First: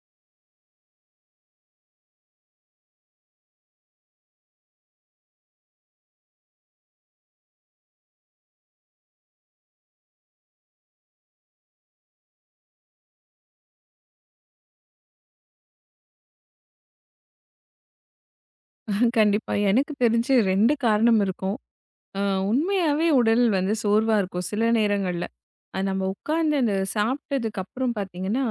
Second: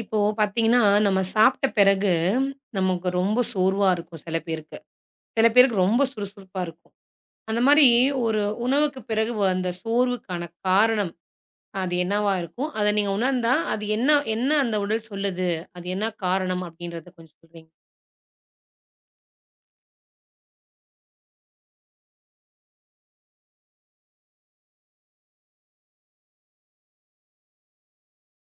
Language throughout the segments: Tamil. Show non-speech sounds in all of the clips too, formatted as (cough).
இப்போ பார்த்தீங்கன்னா, நம்ம சாப்பிட்ட பிறகு நமக்கு ரொம்ப சோர்வா இருக்கும் சில பேருக்கு. சில பேருக்கு ரொம்ப சுறுசுறுப்பா இருக்கும். அந்த மாரி ஒரு உணவுக்கு பிறகு அந்த சோர்வுக்கான காரணம் அது என்னவா இருக்கும்? அத நீங்க உணர்ந்தா, அது என்ன என்ன அந்த உடல் சொல்லுது? அது என்ன காரணம் அப்படின்றத கொஞ்சம் சொல்றீங்க? கண்டிப்பா. எனக்கு தெரிஞ்சு 2 காரணம் இருக்கும். அ உண்மையாவே உடல் வந்து சோர்வா இருக்கும் சில நேரங்கள்ல. அது நம்ம உட்கார்ந்து அந்த சாப்பிட்டதுக்கு அப்புறம் பார்த்தீங்கன்னா,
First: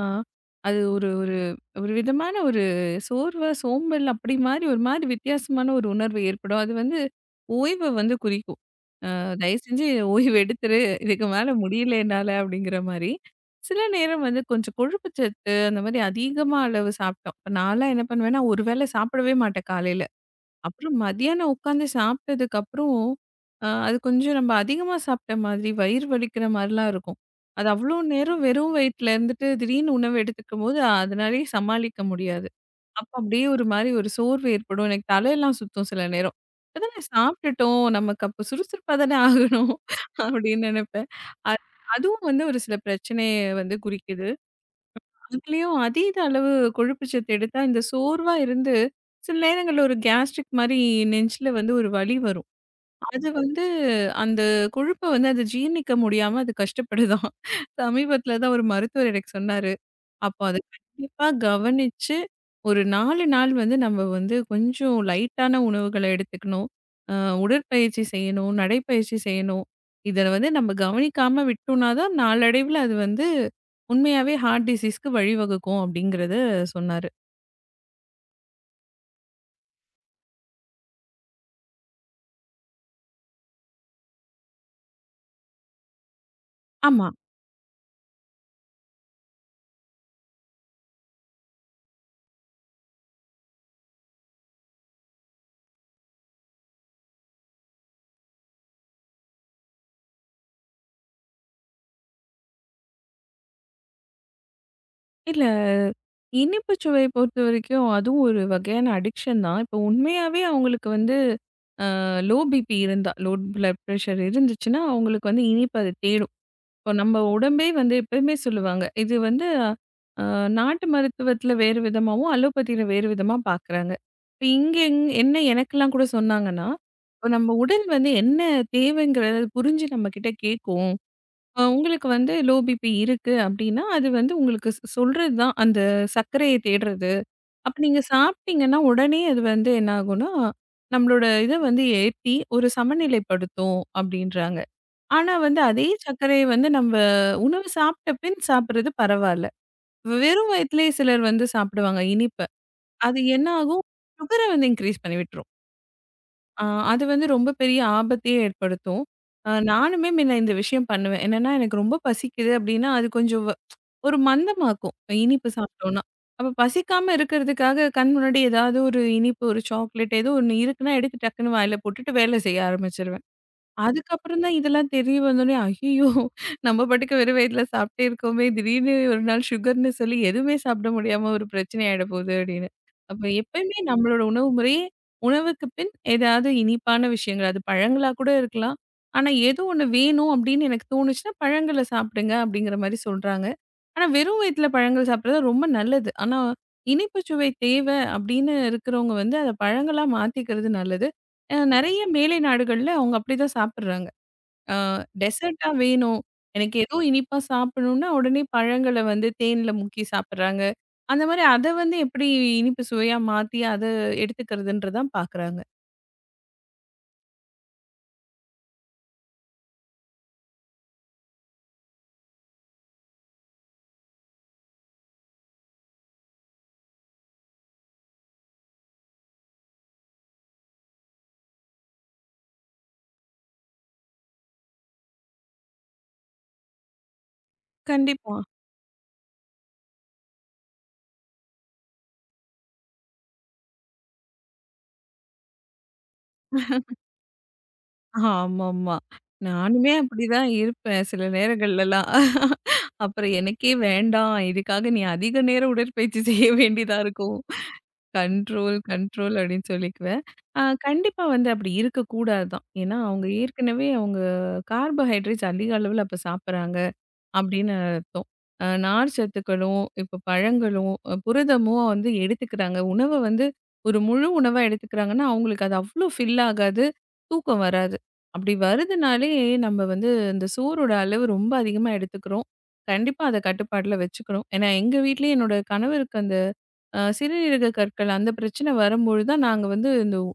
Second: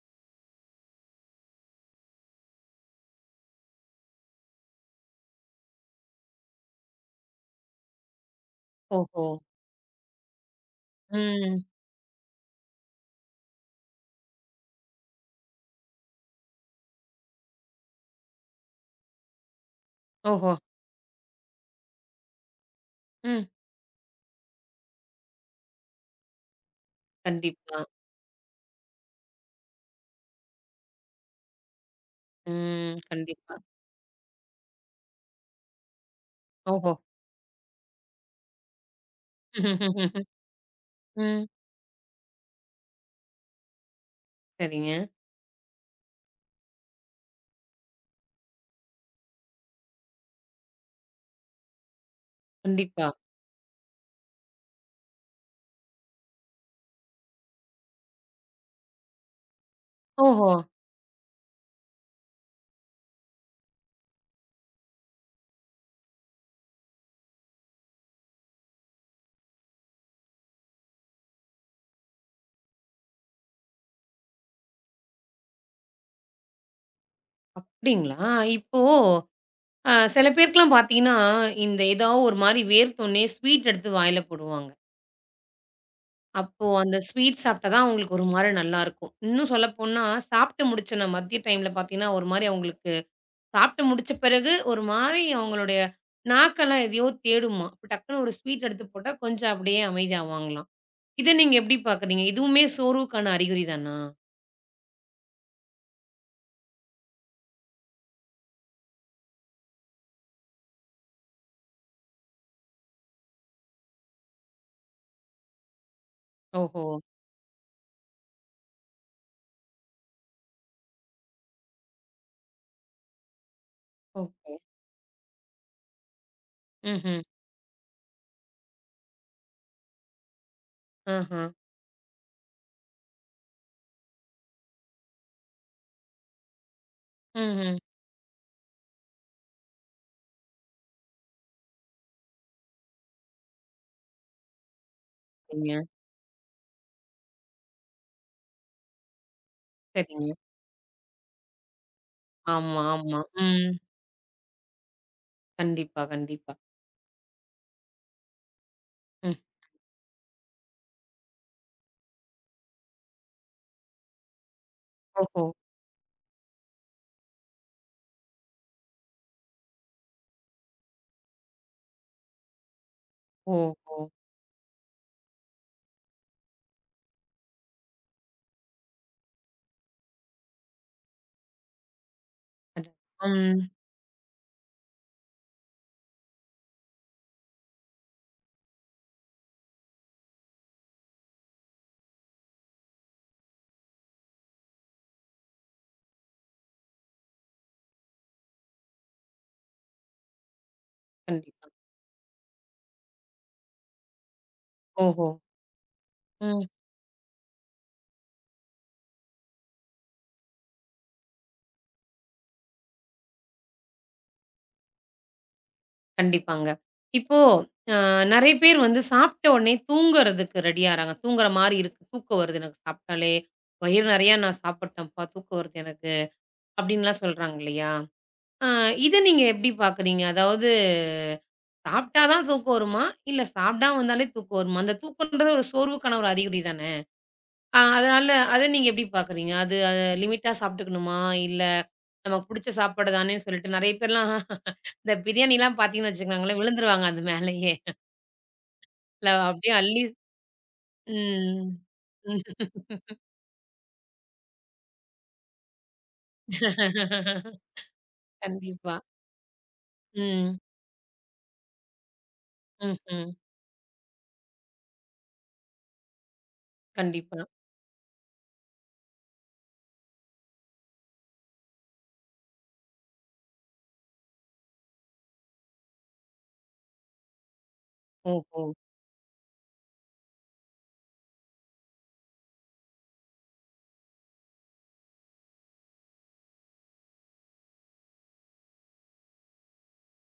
அது ஒரு ஒரு ஒரு விதமான ஒரு சோர்வா, சோம்பல் அப்படி மாரி ஒரு மாரி வித்தியாசமான ஒரு உணர்வு ஏற்படும். அது வந்து ஓய்வ வந்து குறிக்கும். ஓஹோ! தயவு செஞ்சு ஓய்வு எடுத்துரு. இதுக்கு மேல ம். முடியல என்னால அப்படிங்கிற மாரி. சில நேரம் வந்து கொஞ்சம் கொழுப்பு சத்து அந்த மாரி அதிகமா அளவு சாப்பிட்டோம். இப்ப நான்லாம் என்ன பண்ணுவேன்னா, ஒரு வேளை சாப்பிடவே மாட்டேன் காலையில. ஓஹோ! அப்புறம் மதியானம் உட்காந்து சாப்பிட்டதுக்கு அப்புறம், ம். அது கொஞ்சம் நம்ம அதிகமா சாப்பிட்ட மாதிரி, வயிறு வலிக்கிற மாரிலாம் இருக்கும். அது கண்டிப்பா. அவ்ளோ நேரம் வெறும் வயித்துல இருந்துட்டு, திடீர்னு உணவு எடுத்துக்கும்போது, அதனாலயே சமாளிக்க முடியாது. ம். அப்ப அப்படியே கண்டிப்பா. ஒரு மாரி ஒரு சோர்வு ஏற்படும். எனக்கு தலையெல்லாம் சுத்தும் சில நேரம். ஓஹோ! இப்பதானே சாப்பிட்டுட்டோம், நமக்கு அப்ப சுறுசுறுப்பா தானே ஆகணும் (laughs) அப்படின்னு நெனைப்பேன். ம். அ அதுவும் வந்து ஒரு சில பிரச்சனைய வந்து குறிக்குது. சரிங்க. அதுலயும் அதீத அளவு கொழுப்பு சத்து எடுத்தா, இந்த சோர்வா இருந்து சில நேரங்கள்ல ஒரு கேஸ்ட்ரிக் மாரி நெஞ்சில வந்து ஒரு வலி வரும். கண்டிப்பா. அது வந்து அந்த கொழுப்ப வந்து அது ஜீரணிக்க முடியாம அது கஷ்டப்படுதாம். சமீபத்தில (laughs) தான் ஒரு மருத்துவர் எனக்கு சொன்னாரு. அப்போ ஓஹோ! அத கண்டிப்பா கவனிச்சு, ஒரு 4 நாள் வந்து நம்ம வந்து கொஞ்சம் லைட்டான உணவுகள எடுத்துக்கணும். அ உடற்பயிற்சி செய்யணும், நடைப்பயிற்சி செய்யணும். இத வந்து நம்ம கவனிக்காம விட்டோம்னா தான் நாளடைவுல அது வந்து உண்மையாவே ஹார்ட் டிசீஸ்க்கு வழிவகுக்கும் அப்படிங்கிறத சொன்னாரு. அப்படிங்களா? இப்போ, சில பேருக்குலாம் பார்த்தீங்கன்னா, இந்த ஏதாவது ஒரு மாரி வேர்த்தோனே ஸ்வீட் எடுத்து வாயில போடுவாங்க. அப்போ அந்த ஆமா. ஸ்வீட் சாப்பிட்டா தான் அவங்களுக்கு ஒரு மாரி நல்லாருக்கும். இன்னும் சொல்லப்போனா, சாப்பிட்டு முடிச்ச நான் மதிய டைம்ல பார்த்தீங்கன்னா, ஒரு மாரி அவங்களுக்கு சாப்பிட்டு முடிச்ச பிறகு ஒரு மாரி அவங்களுடைய நாக்கெல்லாம் எதையோ தேடுமாம். அப்ப டக்குனு ஒரு ஸ்வீட் எடுத்து போட்டா கொஞ்சம் அப்படியே அமைதியாவாங்களாம். இத நீங்க எப்படி பார்க்குறீங்க? இதுவுமே சோர்வுக்கான அறிகுறி தானா? இல்ல இனிப்பு சுவைய பொறுத்தவரைக்கும் அதுவும் ஒரு வகையான அடிக்ஷன் தான். இப்போ உண்மையாவே அவங்களுக்கு வந்து அ லோ பிபி இருந்தா லோ பிளட் பிரஷர் இருந்துச்சுன்னா, அவங்களுக்கு வந்து இனிப்பு அத தேடும். ஓஹோ! இப்போ நம்ம உடம்பே வந்து எப்பயுமே சொல்லுவாங்க. இது வந்து அ நாட்டு மருத்துவத்தில வேறு விதமாவும், அலோபதியில வேறு விதமா பார்க்குறாங்க. இப்ப ஓகே. இங்க என்ன எனக்கெல்லாம் கூட சொன்னாங்கன்னா, ம்ஹ்ம். இப்ப நம்ம உடல் வந்து என்ன தேவைங்கிறத புரிஞ்சு நம்மகிட்ட கேட்கும். ஆஹ. உங்களுக்கு வந்து லோ பிபி இருக்கு அப்டின்னா, அது வந்து உங்களுக்கு சொல்றது தான் அந்த சர்க்கரைய தேடுறது. அப்ப ம்ஹ்ம். நீங்க சாப்பிட்டீங்கன்னா, உடனே அது வந்து என்ன ஆகும்னா, நம்மளோட இத வந்து ஏத்தி ஒரு சமநிலைப்படுத்தும் அப்டின்றாங்க. ஆனா வந்து சரிங்க, அதே சர்க்கரைய வந்து நம்ம உணவு சாப்பிட்ட பின் சாப்பிடுறது பரவால்ல. சரிங்க. வெறும் வயித்திலேயே சிலர் வந்து சாப்பிடுவாங்க இனிப்ப. ஆமா, அது ஆமா. என்ன ம். ஆகும்? சுகர வந்து இன்கிரீஸ் பண்ணி விட்டுரும். கண்டிப்பா, கண்டிப்பா. அ அது வந்து ரொம்ப பெரிய ஆபத்தையே ஏற்படுத்தும். ம். நானுமே முன்ன இந்த விஷயம் பண்ணுவேன். என்னன்னா எனக்கு ரொம்ப பசிக்குது அப்டின்னா, அது கொஞ்சம் ஒரு மந்தமாக்கும் ஓஹோ! இனிப்பு சாப்பிட்டோம்னா. அப்ப பசிக்காம இருக்கிறதுக்காக கண் முன்னாடி ஏதாவது ஒரு இனிப்பு, ஒரு சாக்லேட் ஏதோ ஒண்ணு இருக்குன்னா எடுத்து டக்குன்னு வாயில போட்டுட்டு வேல செய்ய ஆரம்பிச்சுருவேன். ஓஹோ! அதுக்கப்புறம் தான் இதெல்லாம் தெரிய வந்தோனே, ஐய்யயோ! நம்ம பாட்டுக்கு வெறும் வயித்துல சாப்பிட்டே இருக்கோமே! திடீர்னு ஒரு நாள் சுகர்ன்னு சொல்லி எதுவுமே சாப்பிட முடியாம ஒரு பிரச்சனை ஆயிட போகுது அப்படின்னு. அட. அப்ப ம். எப்பயுமே நம்மளோட உணவு முறையே, உணவுக்கு பின் ஏதாவது இனிப்பான விஷயங்கள், அது பழங்களா கூட இருக்கலாம். ஆனா, ஏதோ ஒண்ணு வேணும் அப்படின்னு எனக்கு தோணுச்சுன்னா, பழங்கள சாப்பிடுங்க அப்படிங்கிற மாரி சொல்றாங்க. ஆனா, வெறும் வயித்துல பழங்கள் சாப்பிடுறது ரொம்ப நல்லது. ஆனா, இனிப்பு சுவை தேவை அப்படின்னு இருக்கிறவங்க வந்து அத பழங்களா மாத்திக்கிறது நல்லது. கண்டிப்பா. நெறைய மேலை நாடுகள்ல அவங்க அப்படிதான் சாப்பிடுறாங்க. அ ஓஹோ! டெசர்ட்டா வேணும். ம். எனக்கு ஏதோ இனிப்பா சாப்பிடணும்னா, உடனே பழங்கள வந்து தேன்ல முக்கி சாப்பிடுறாங்க. அந்த மாரி அத வந்து எப்படி இனிப்பு சுவையா மாத்தி அத எடுத்துக்கிறதுன்றதான் பாக்குறாங்க. கண்டிப்பாங்க. இப்போ அ நெறைய பேர் வந்து சாப்பிட்ட உடனே தூங்குறதுக்கு ரெடி ஆறாங்க. தூங்குற மாரி இருக்கு. "தூக்கம் வருது எனக்கு சாப்பிட்டாலே. வயிறு நெறையா நான் சாப்பிட்டேன்ப்பா. தூக்கம் வருது எனக்கு." அப்படின்லாம் சொல்றாங்க இல்லையா? அ இத நீங்க எப்படி பார்க்குறீங்க? அதாவது, சாப்பிட்டா தான் தூக்கம் வருமா? இல்ல சாப்பிடாம இருந்தாலே தூக்கம் வருமா? அந்த தூக்கம்ன்றது ஒரு சோர்வுக்கான ஒரு அறிகுறி தான? அதனால கண்டிப்பா. அத நீங்க எப்படி பார்க்குறீங்க? அது அத லிமிட்டா சாப்பிட்டுக்கணுமா? இல்ல நமக்கு புடிச்ச சாப்பாடு தானே சொல்லிட்டு நெறைய பேர்லாம் (laughs) இந்த பிரியாணிலாம் பார்த்தீங்கன்னு வச்சுக்கோங்களேன், விழுந்துருவாங்க அது மேலயே. ஆமாமா. இல்ல அப்படியே நானுமே அள்ளி. அப்படிதான் இருப்பேன் சில ம். நேரங்கள்லலாம். (laughs) அப்புறம் எனக்கே வேண்டாம். இதுக்காக நீ அதிக நேரம் உடற்பயிற்சி செய்ய வேண்டியதா இருக்கும். கண்ட்ரோல், கண்டிப்பா. கண்ட்ரோல் அப்படின்னு சொல்லிக்குவேன். ம். கண்டிப்பா வந்து அப்படி இருக்கக்கூடாது தான். ஏன்னா, அவங்க ம்ஹ்ம். ஏற்கனவே அவங்க கார்போஹைட்ரேட்ஸ் அதிக அளவுல அப்ப சாப்பிடுறாங்க கண்டிப்பா. அப்படின்னு அர்த்தம். நார் சத்துக்களும், இப்ப பழங்களும், புரதமும் வந்து எடுத்துக்கிறாங்க. உணவ வந்து ஒரு முழு உணவா எடுத்துக்கிறாங்கன்னா, அவங்களுக்கு அது அவ்வளோ ஃபில் ஆகாது, தூக்கம் வராது. அப்படி ஓஹோ! வருதுனாலே நம்ம வந்து இந்த சோறோட அளவு ரொம்ப அதிகமா எடுத்துக்கிறோம். கண்டிப்பா அத கட்டுப்பாட்டுல வச்சுக்கணும். ஏன்னா, எங்க வீட்லயும் என்னோட கணவருக்கு அந்த சிறுநீரக கற்கள் அந்த பிரச்சனை வரும்பொழுது தான் நாங்க வந்து இந்த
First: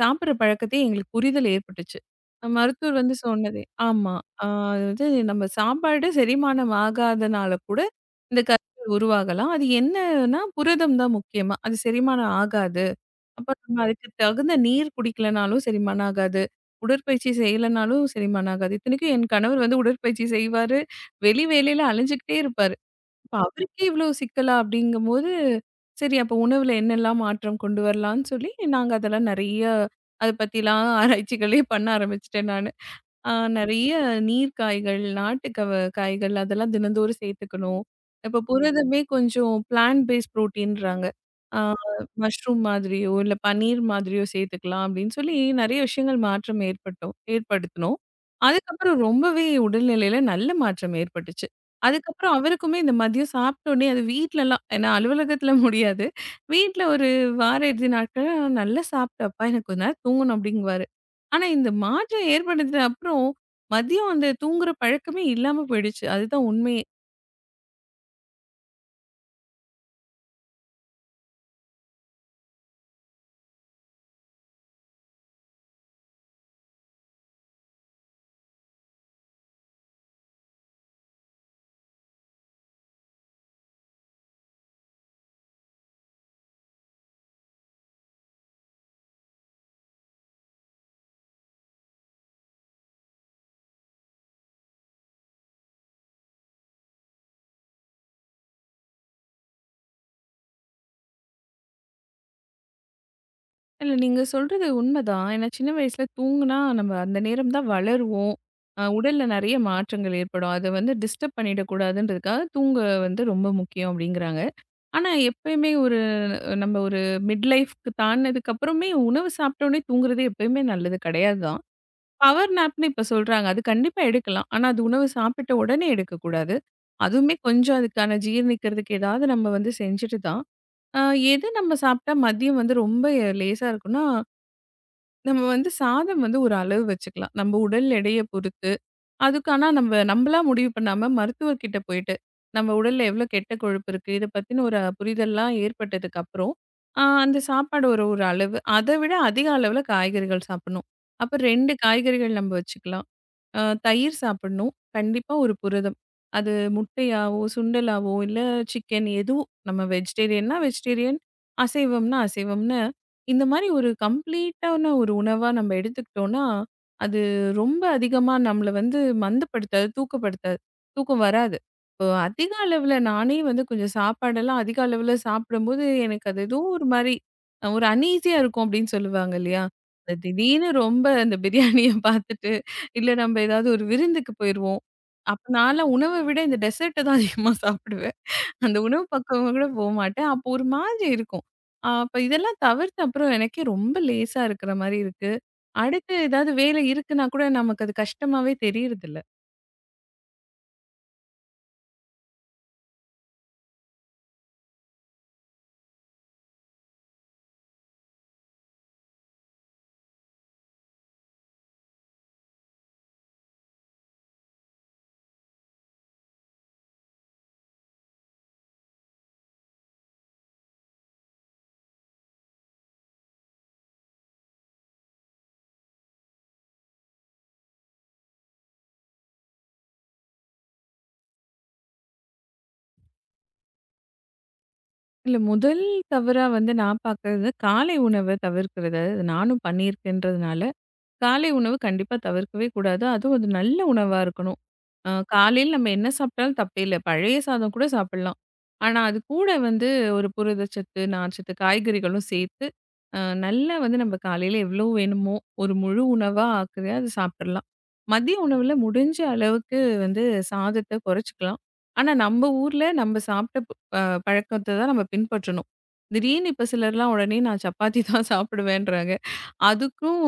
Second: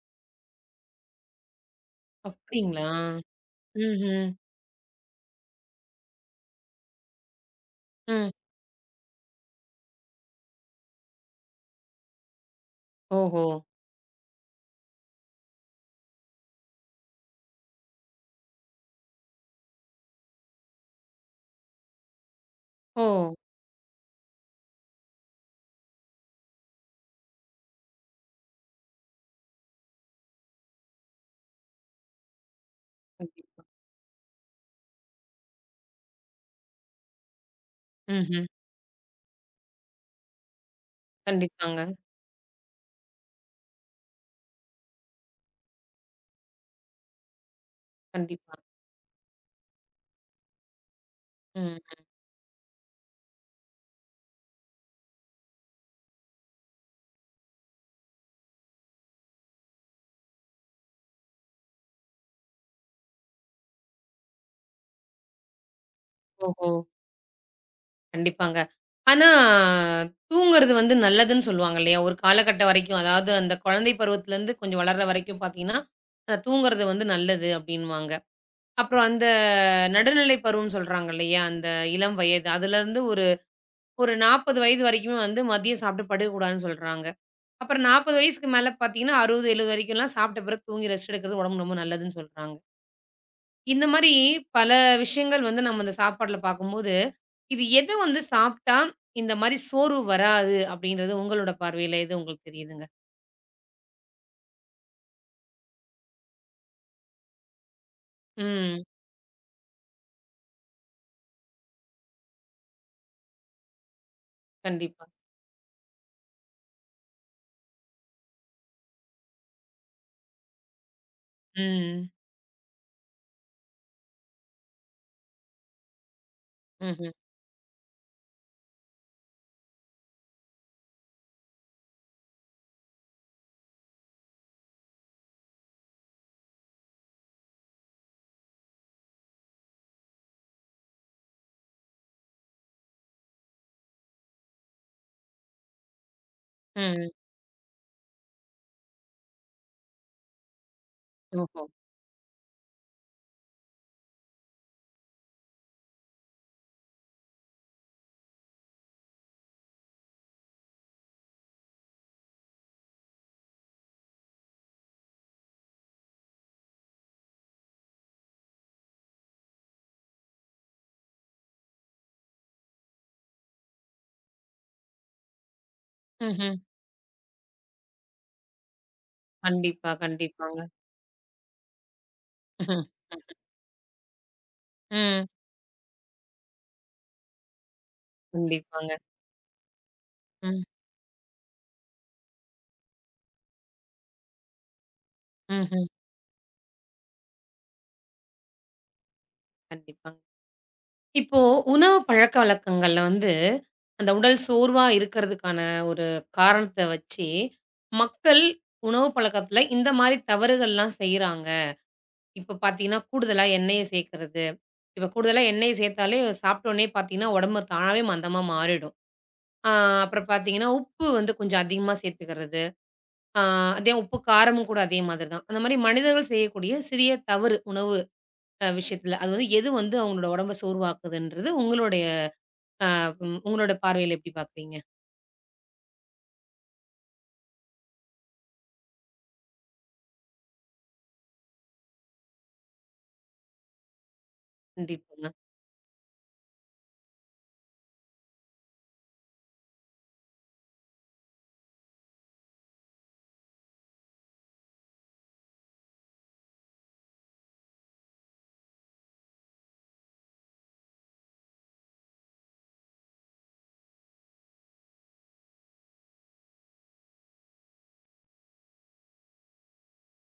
சாப்பிடுற பழக்கத்தையே எங்களுக்கு புரிதல் ஏற்பட்டுச்சு. அப்படிங்களா? மருத்துவர் வந்து சொன்னதே ஆமா. ம்ஹ்ம். அ அதாவது நம்ம சாப்பாடு செரிமானம் ஆகாதனால கூட ம். ம். இந்த கற்கள் உருவாகலாம். அது என்னன்னா புரதம் தான் முக்கியமா. அது செரிமானம் ஆகாது. ஓஹோ! அப்ப நம்ம அதுக்கு தகுந்த நீர் குடிக்கலனாலும் செரிமானம் ஆகாது. உடற்பயிற்சி செய்யலனாலும் செரிமானம் ஆகாது. இத்தனைக்கும் என் கணவர் வந்து உடற்பயிற்சி செய்வாரு. வெளி வேலையில அலைஞ்சுகிட்டே இருப்பாரு. ஓ! இப்ப அவருக்கே இவ்ளோ சிக்கலா அப்படிங்கும்போது, சரி அப்ப உணவுல என்னெல்லாம் மாற்றம் கொண்டு வரலாம்ன்னு சொல்லி, நாங்க அதெல்லாம் நெறைய அத பத்திலாம் ஆராய்ச்சிகளே பண்ண ஆரம்பிச்சுட்டேன் நானு. கண்டிப்பா. நெறைய நீர் காய்கள், நாட்டுக்கவ காய்கள் அதெல்லாம் தினந்தோறும் சேர்த்துக்கணும். இப்போ ம்ஹ்ம். புரதமே கொஞ்சம் பிளான்ட் பேஸ் புரோட்டீன்றாங்க. ஆ கண்டிப்பாங்க. மஷ்ரூம் மாதிரியோ, இல்ல பன்னீர் மாதிரியோ சேர்த்துக்கலாம் அப்படின்னு சொல்லி நெறைய விஷயங்கள் மாற்றம் ஏற்படுத்தினோம். கண்டிப்பா. அதுக்கப்புறம் ரொம்பவே உடல்நிலையில நல்ல மாற்றம் ஏற்பட்டுச்சு. ம். அதுக்கப்புறம் அவருக்குமே இந்த மதியம் சாப்பிட்டோனே அது வீட்லலாம் ஏன்னா அலுவலகத்தில (laughs) முடியாது. வீட்ல ஒரு வார இறுதி நாட்கள்ல நல்லா சாப்பிட்டேன்ப்பா எனக்கு கொஞ்ச நேரம் தூங்கணும் அப்படிங்குவாரு. ஆனா, இந்த மாற்றம் ஏற்பட்டது அப்புறம், மதியம் அந்த தூங்குற பழக்கமே இல்லாம போயிடுச்சு. அதுதான் ஓஹோ! உண்மையே. கண்டிப்பாங்க. ஆனா, தூங்குறது வந்து நல்லதுன்னு சொல்லுவாங்க இல்லையா? ஒரு காலகட்டம் வரைக்கும். அதாவது அந்த குழந்தை பருவத்திலேருந்து கொஞ்சம் வளர்ற வரைக்கும் பார்த்தீங்கன்னா, தூங்குறது வந்து நல்லது அப்டின்னுவாங்க. அப்புறம் அந்த நடுநிலை பருவம்னு சொல்றாங்க இல்லையா? அந்த இளம் வயது அதுலேருந்து ஒரு ஒரு 40 வயது வரைக்குமே வந்து மதியம் சாப்பிட்டு படுக்கக்கூடாதுன்னு சொல்றாங்க. அப்புறம் 40 வயசுக்கு மேல பார்த்தீங்கன்னா, 60, 70 வரைக்கும்லாம் சாப்பிட்ட பிறகு தூங்கி ரெஸ்ட் எடுக்கிறது உடம்புக்கு ரொம்ப நல்லதுன்னு சொல்றாங்க. இந்த மாரி பல விஷயங்கள் வந்து நம்ம இந்த சாப்பாட்ல பார்க்கும்போது, இது எத வந்து சாப்ட்டா இந்த மாரி சோர்வு வராது அப்படின்றது உங்களோட பார்வையில எது உங்களுக்கு தெரியுதுங்க? இல்ல நீங்க சொல்றது உண்மதான். ஏன்னா சின்ன வயசுல தூங்குனா நம்ம அந்த நேரம் தான் வளருவோம். ம். உடல்ல நெறைய மாற்றங்கள் ஏற்படும். அத வந்து டிஸ்டர்ப் பண்ணிடக்கூடாதுன்றதுக்காக தூங்க வந்து ரொம்ப முக்கியம் அப்படிங்கிறாங்க. கண்டிப்பா. ஆனா எப்பயுமே ஒரு நம்ம ஒரு மிட் லைஃப்க்கு தாண்டுனதுக்கு அப்புறமே உணவு சாப்பிட்ட உடனே தூங்குறது எப்பயுமே நல்லது கெடையாது தான். ம். பவர் நாப்னு இப்ப சொல்றாங்க. அது கண்டிப்பா எடுக்கலாம். ஆனா அது உணவு சாப்பிட்ட உடனே எடுக்கக்கூடாது. ம்ஹ்ம். அதுவுமே கொஞ்சம் அதுக்கான ஜீரணிக்கிறதுக்கு ஏதாவது நம்ம வந்து செஞ்சுட்டு தான். அ எது நம்ம சாப்பிட்டா மதியம் வந்து ரொம்ப லேசா இருக்கும்னா, நம்ம வந்து சாதம் வந்து ஒரு அளவு வச்சுக்கலாம். நம்ம உடல் எடைய பொறுத்து. அதுக்கு ஆனா நம்ம நம்மளா முடிவு பண்ணாம மருத்துவர்கிட்ட போயிட்டு, நம்ம உடல்ல எவ்வளோ கெட்ட கொழுப்பு இருக்கு. இத பத்தின ஒரு புரிதல்லாம் ஏற்பட்டதுக்கு அப்புறம், ம். அந்த சாப்பாடு ஒரு ஒரு அளவு. அத விட அதிக அளவுல காய்கறிகள் சாப்பிடணும். அப்ப ஓஹோ! 2 காய்கறிகள் நம்ம வச்சுக்கலாம். அ தயிர் சாப்பிடணும். கண்டிப்பா ஒரு புரதம். அது முட்டையாவோ, சுண்டலாவோ, இல்ல சிக்கன் எதோ நம்ம வெஜிடேரியன்னா வெஜிடேரியன், அசைவம்னா அசைவம்னு, இந்த மாரி ஒரு கம்ப்ளீட்டான ஒரு உணவா நம்ம எடுத்துக்கிட்டோம்னா, அது ரொம்ப அதிகமா நம்மள வந்து மந்தப்படுத்தாது, தூக்கப்படுத்தாது. தூக்கம் வராது. இப்போ அதிக அளவுல நானே வந்து கொஞ்சம் சாப்பாடெல்லாம் அதிக அளவுல சாப்பிடும்போது, எனக்கு அது ம்ஹ்ம். ஏதோ ஒரு மாரி ஒரு அன்ஈஸியா இருக்கும் அப்படின்னு சொல்லுவாங்க இல்லையா? கண்டிப்பா, அது திடீர்னு கண்டிப்பாங்க. ரொம்ப அந்த பிரியாணிய பார்த்துட்டு ம்ஹ்ம். இல்ல நம்ம ஏதாவது ஒரு விருந்துக்கு போயிருவோம். ம். அப்ப நான்லாம் உணவ விட இந்த டெசர்ட்ட தான் அதிகமா (laughs) சாப்பிடுவேன். அந்த கண்டிப்பாங்க. உணவு பக்கம் கூட போமாட்டேன். அப்போ ஒரு ம். மாதிரி இருக்கும். அப்ப இதெல்லாம் தவிர்த்து அப்புறம் எனக்கே ரொம்ப லேசா இருக்கிற மாரி இருக்கு. ம்ஹ்ம். அடுத்து ஏதாவது வேலை இருக்குன்னா கூட நமக்கு அது கஷ்டமாவே தெரியறதில்ல. கண்டிப்பாங்க. இப்போ உணவு பழக்கவழக்கங்கள்ல வந்து, அந்த உடல் சோர்வா இருக்கிறதுக்கான ஒரு காரணத்த வச்சு, மக்கள் உணவு பழக்கத்துல இந்த மாரி தவறுகள்லாம் செய்றாங்க. இப்ப பார்த்தீங்கன்னா, கூடுதலா எண்ணெய சேர்க்கிறது. இப்ப கூடுதலா எண்ணெய் சேர்த்தாலே சாப்பிட்ட உடனே பார்த்தீங்கன்னா, உடம்பு தானாவே மந்தமா மாறிடும். ஆ அப்புறம் பார்த்தீங்கன்னா, உப்பு வந்து கொஞ்சம் அதிகமா சேர்த்துக்கிறது. ஆ அதே உப்பு, காரமும் கூட அதே மாதிரி தான். அந்த மாரி மனிதர்கள் செய்யக்கூடிய சிறிய தவறு உணவு விஷயத்துல. அது வந்து எது வந்து அவங்களோட உடம்ப சோர்வாக்குதுன்றது உங்களுடைய அ ம் உங்களோட பார்வையில எப்படி பார்க்குறீங்க? இல்ல இல்ல முதல் தவறா வந்து நான் பார்க்கறது காலை உணவ தவிர்க்கிறது. அது நானும் பண்ணியிருக்கேன்றதுனால. காலை உணவு கண்டிப்பா தவிர்க்கவே கூடாது. அதுவும் அது நல்ல உணவா இருக்கணும். கண்டிப்பாங்க. காலையில நம்ம என்ன சாப்பிட்டாலும் தப்பே இல்ல. பழைய சாதம் கூட சாப்பிடலாம். ஆனா, அது கூட வந்து ஒரு புரதச்சத்து, நார்ச்சத்து, காய்கறிகளும் சேர்த்து, அ நல்லா வந்து நம்ம காலையில எவ்வளோ வேணுமோ, ஒரு முழு உணவா ஆக்குது. அது சாப்பிடலாம். மதிய உணவுல முடிஞ்ச அளவுக்கு வந்து சாதத்த குறைச்சுக்கலாம். ஆனா, நம்ம ஊர்ல நம்ம சாப்பிட்ட ப அ பழக்கத்த தான் நம்ம பின்பற்றணும். திடீர்னு இப்ப சிலர்லாம் உடனே நான் சப்பாத்தி தான் சாப்பிடுவேன்றாங்க. அதுக்கும்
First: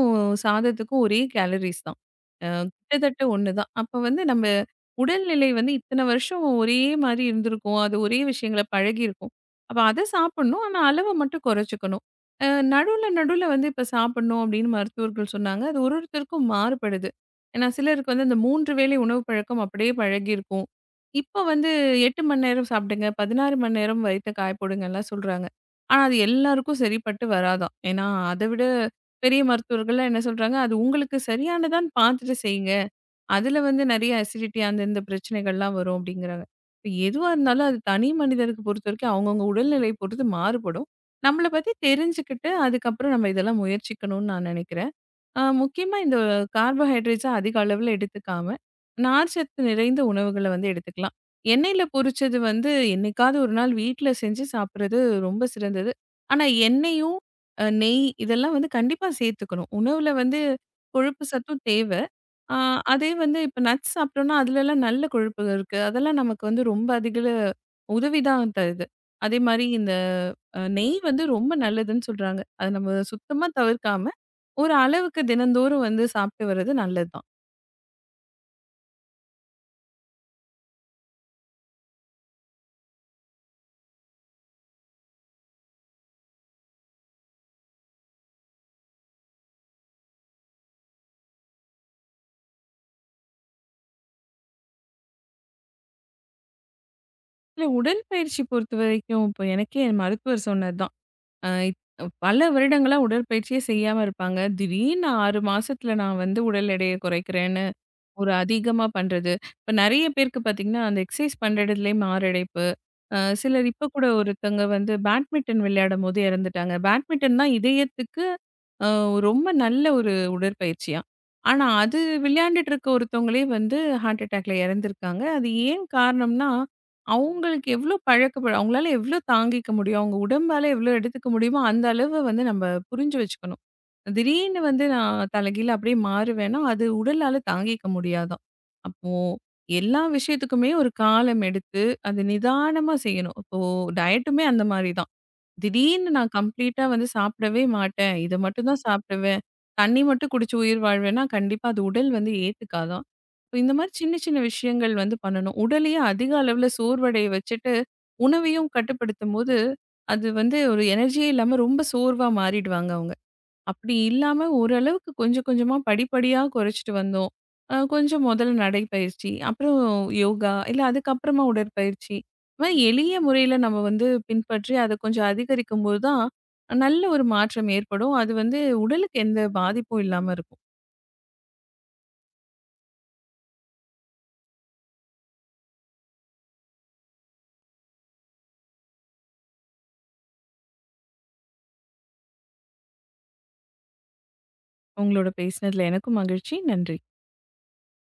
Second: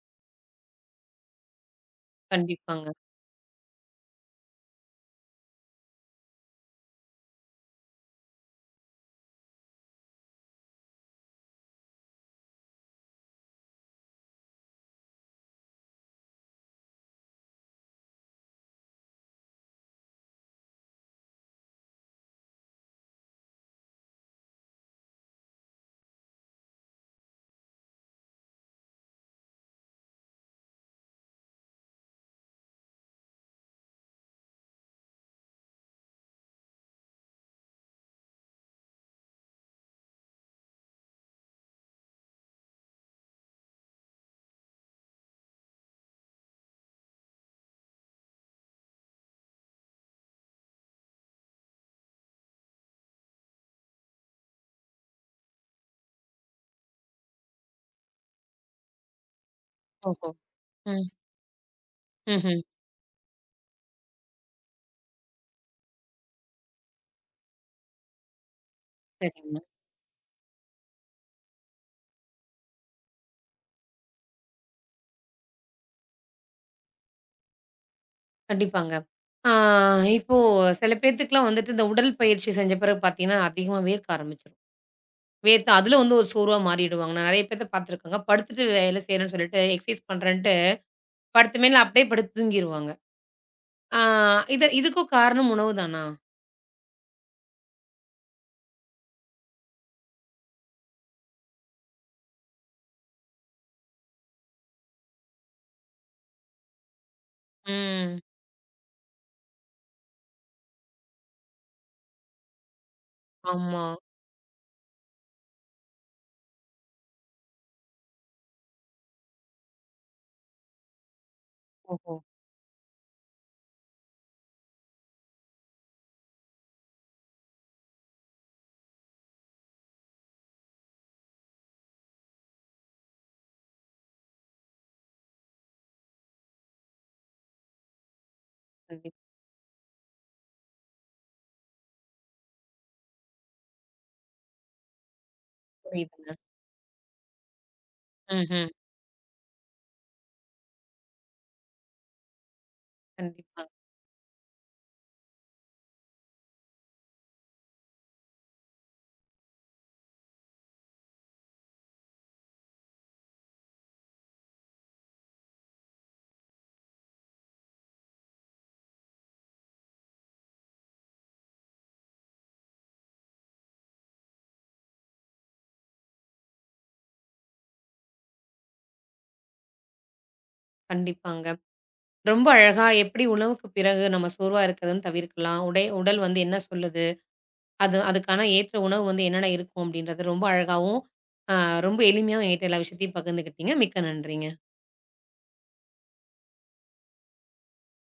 சாதத்துக்கும் ஒரே கேலரிஸ் தான். அ கண்டிப்பாங்க. கிட்டத்தட்ட ஒண்ணுதான். அப்ப வந்து நம்ம உடல்நிலை வந்து இத்தன வருஷம் ஒரே மாரி இருந்திருக்கும். அது ஒரே விஷயங்கள பழகியிருக்கும். அப்ப அத சாப்பிடணும். ஆனா அளவ மட்டும் குறைச்சுக்கணும். அ நடுவுல நடுவுல வந்து இப்ப சாப்பிடணும் அப்படின்னு மருத்துவர்கள் சொன்னாங்க. அது ஒரு ஒருத்தருக்கும் மாறுபடுது. ஏன்னா சிலருக்கு வந்து அந்த 3 வேளை உணவு பழக்கம் அப்படியே பழகியிருக்கும். இப்ப வந்து 8 மணி நேரம் சாப்பிடுங்க, 16 மணி நேரம் வயித்த காய போடுங்கலாம் சொல்றாங்க. ஆனா அது எல்லாருக்கும் சரிப்பட்டு வராதாம். ஏன்னா அத விட பெரிய மருத்துவர்கள்லாம் என்ன சொல்றாங்க, அது உங்களுக்கு சரியானதான்னு பார்த்துட்டு செய்யுங்க. அதுல வந்து நெறைய அசிடிட்டி அந்த இந்த பிரச்சனைகள்லாம் வரும் அப்டிங்கிறாங்க. இப்ப எதுவா இருந்தாலும் அது தனி மனிதருக்கு பொறுத்தவரைக்கும் அவங்கவங்க உடல்நிலைய பொறுத்து மாறுபடும். நம்மள பத்தி தெரிஞ்சுக்கிட்டு, அதுக்கப்புறம் நம்ம இதெல்லாம் முயற்சிக்கணும்னு நான் நெனைக்கிறேன். முக்கியமா இந்த கார்போஹைட்ரேட்ஸ அதிக அளவுல எடுத்துக்காம, நார்ச்சத்து நிறைந்த உணவுகள வந்து எடுத்துக்கலாம். எண்ணெயில பொரிச்சது வந்து என்னைக்காவது ஒரு நாள் வீட்ல செஞ்சு சாப்பிடுறது ரொம்ப சிறந்தது. ஆனா எண்ணெயும், நெய் இதெல்லாம் வந்து கண்டிப்பா சேர்த்துக்கணும். உணவுல ஓஹோ! வந்து ம். கொழுப்பு சத்தும் தேவ. ஆ, ம்ஹ்ம். அதே வந்து இப்ப நட்ஸ் சாப்பிட்டோம்னா, அதுலலாம் நல்ல கொழுப்புகள் இருக்கு. அதெல்லாம் நமக்கு வந்து ரொம்ப அதிகள உதவி தான் தருது. அதே சரிங்க. மாரி இந்த நெய் வந்து ரொம்ப நல்லதுன்னு சொல்றாங்க. அத நம்ம சுத்தமா தவிர்க்காம, ஒரு அளவுக்கு தினந்தோறும் வந்து சாப்பிட்டு வர்றது நல்லது தான். கண்டிப்பாங்க. ஆ இப்போ சில பேத்துக்குலாம் வந்துட்டு இந்த உடல் பயிற்சி செஞ்ச பிறகு பார்த்தீங்கன்னா, அதிகமா வேர்க்க ஆரம்பிச்சுரும். வேர்த்து அதில வந்து ஒரு சோர்வா மாறிடுவாங்க. நான் நெறைய பேத்த பார்த்துருக்கேங்க. படுத்துட்டு வேலை செய்றேன்னு சொல்லிட்டு, எக்சர்சைஸ் பண்றேன்ட்டு படுத்த மேல அப்படியே படுத்து தூங்கிருவாங்க. ஆ இதுக்கும் காரணம் உணவு தானா? இல்ல உடற்பயிற்சி பொறுத்தவரைக்கும், இப்போ எனக்கே என் மருத்துவர் சொன்னது தான். அ இத் பல வருடங்களா உடற்பயிற்சியே செய்யாம இருப்பாங்க. திடீர்னு 6 மாசத்துல நான் வந்து உடல் எடைய குறைக்கிறேன்னு ம். ஒரு அதிகமா பண்றது. இப்ப நெறைய பேருக்கு பார்த்தீங்கன்னா, அந்த எக்சர்சைஸ் பண்ற இடத்துலயே மாரடைப்பு. சிலர் ஆமா. இப்ப கூட ஒருத்தங்க வந்து பேட்மிண்டன் விளையாடும்போது இறந்துட்டாங்க. பேட்மிண்டன் தான் இதயத்துக்கு அ ரொம்ப நல்ல ஒரு உடற்பயிற்சியாம். ஆனா அது ஓஹோ! விளையாண்டுட்டு இருக்க ஒருத்தவங்களே வந்து ஹார்ட் அட்டாக்ல இறந்திருக்காங்க. அது ஏன் காரணம்னா, அவங்களுக்கு எவ்ளோ பழக்கப்படு அவங்களால எவ்ளோ தாங்கிக்க முடியும்? அவங்க உடம்பால எவ்ளோ எடுத்துக்க முடியுமோ, அந்த அளவு வந்து நம்ம புரிஞ்சு வச்சுக்கணும். திடீர்னு வந்து நான் தலைகீழ அப்படியே மாறுவேன்னா, அது உடலால தாங்கிக்க முடியாதாம். அப்போ கண்டிப்பா. எல்லா விஷயத்துக்குமே ஒரு காலம் எடுத்து, அது நிதானமா செய்யணும். இப்போ டயட்டுமே அந்த மாரி தான். திடீர்னு நான் புரியுதுங்க. கம்ப்ளீட்டா வந்து சாப்பிடவே மாட்டேன். இத மட்டும் ம்ஹ்ம். தான் சாப்பிடுவேன். தண்ணி மட்டும் குடிச்சு உயிர் வாழ்வேன்னா, கண்டிப்பா அது உடல் வந்து ஏத்துக்காதாம். இப்ப கண்டிப்பா. இந்த மாரி சின்ன சின்ன விஷயங்கள் வந்து பண்ணணும். உடலையே அதிக அளவுல சோர்வடைய வச்சுட்டு, உணவையும் கட்டுப்படுத்தும்போது, அது வந்து ஒரு எனர்ஜியே இல்லாம ரொம்ப சோர்வா மாறிடுவாங்க அவங்க. அப்படி இல்லாம ஓரளவுக்கு கொஞ்சம் கொஞ்சமா படிப்படியா குறைச்சிட்டு வந்தோம். கொஞ்சம் முதல்ல நடைப்பயிற்சி, அப்புறம் யோகா, இல்ல அதுக்கப்புறமா உடற்பயிற்சி. இந்த மாதிரி எளிய முறையில நம்ம வந்து பின்பற்றி அதை கொஞ்சம் அதிகரிக்கும்போது தான், நல்ல ஒரு மாற்றம் ஏற்படும். அது வந்து உடலுக்கு எந்த பாதிப்பும் இல்லாம இருக்கும். கண்டிப்பாங்க. ரொம்ப அழகா எப்படி உணவுக்கு பிறகு நம்ம சோர்வா இருக்கிறதுன்னு தவிர்க்கலாம். உடல் வந்து என்ன சொல்லுது? அது அதுக்கான ஏற்ற உணவு வந்து என்னென்ன இருக்கும்? அப்படின்றத ரொம்ப அழகாவும், அ ரொம்ப எளிமையாவும் என்கிட்ட எல்லா விஷயத்தையும் பகிர்ந்துக்கிட்டீங்க. மிக்க நன்றிங்க. உங்களோட பேசினதுல எனக்கும் மகிழ்ச்சி. நன்றி.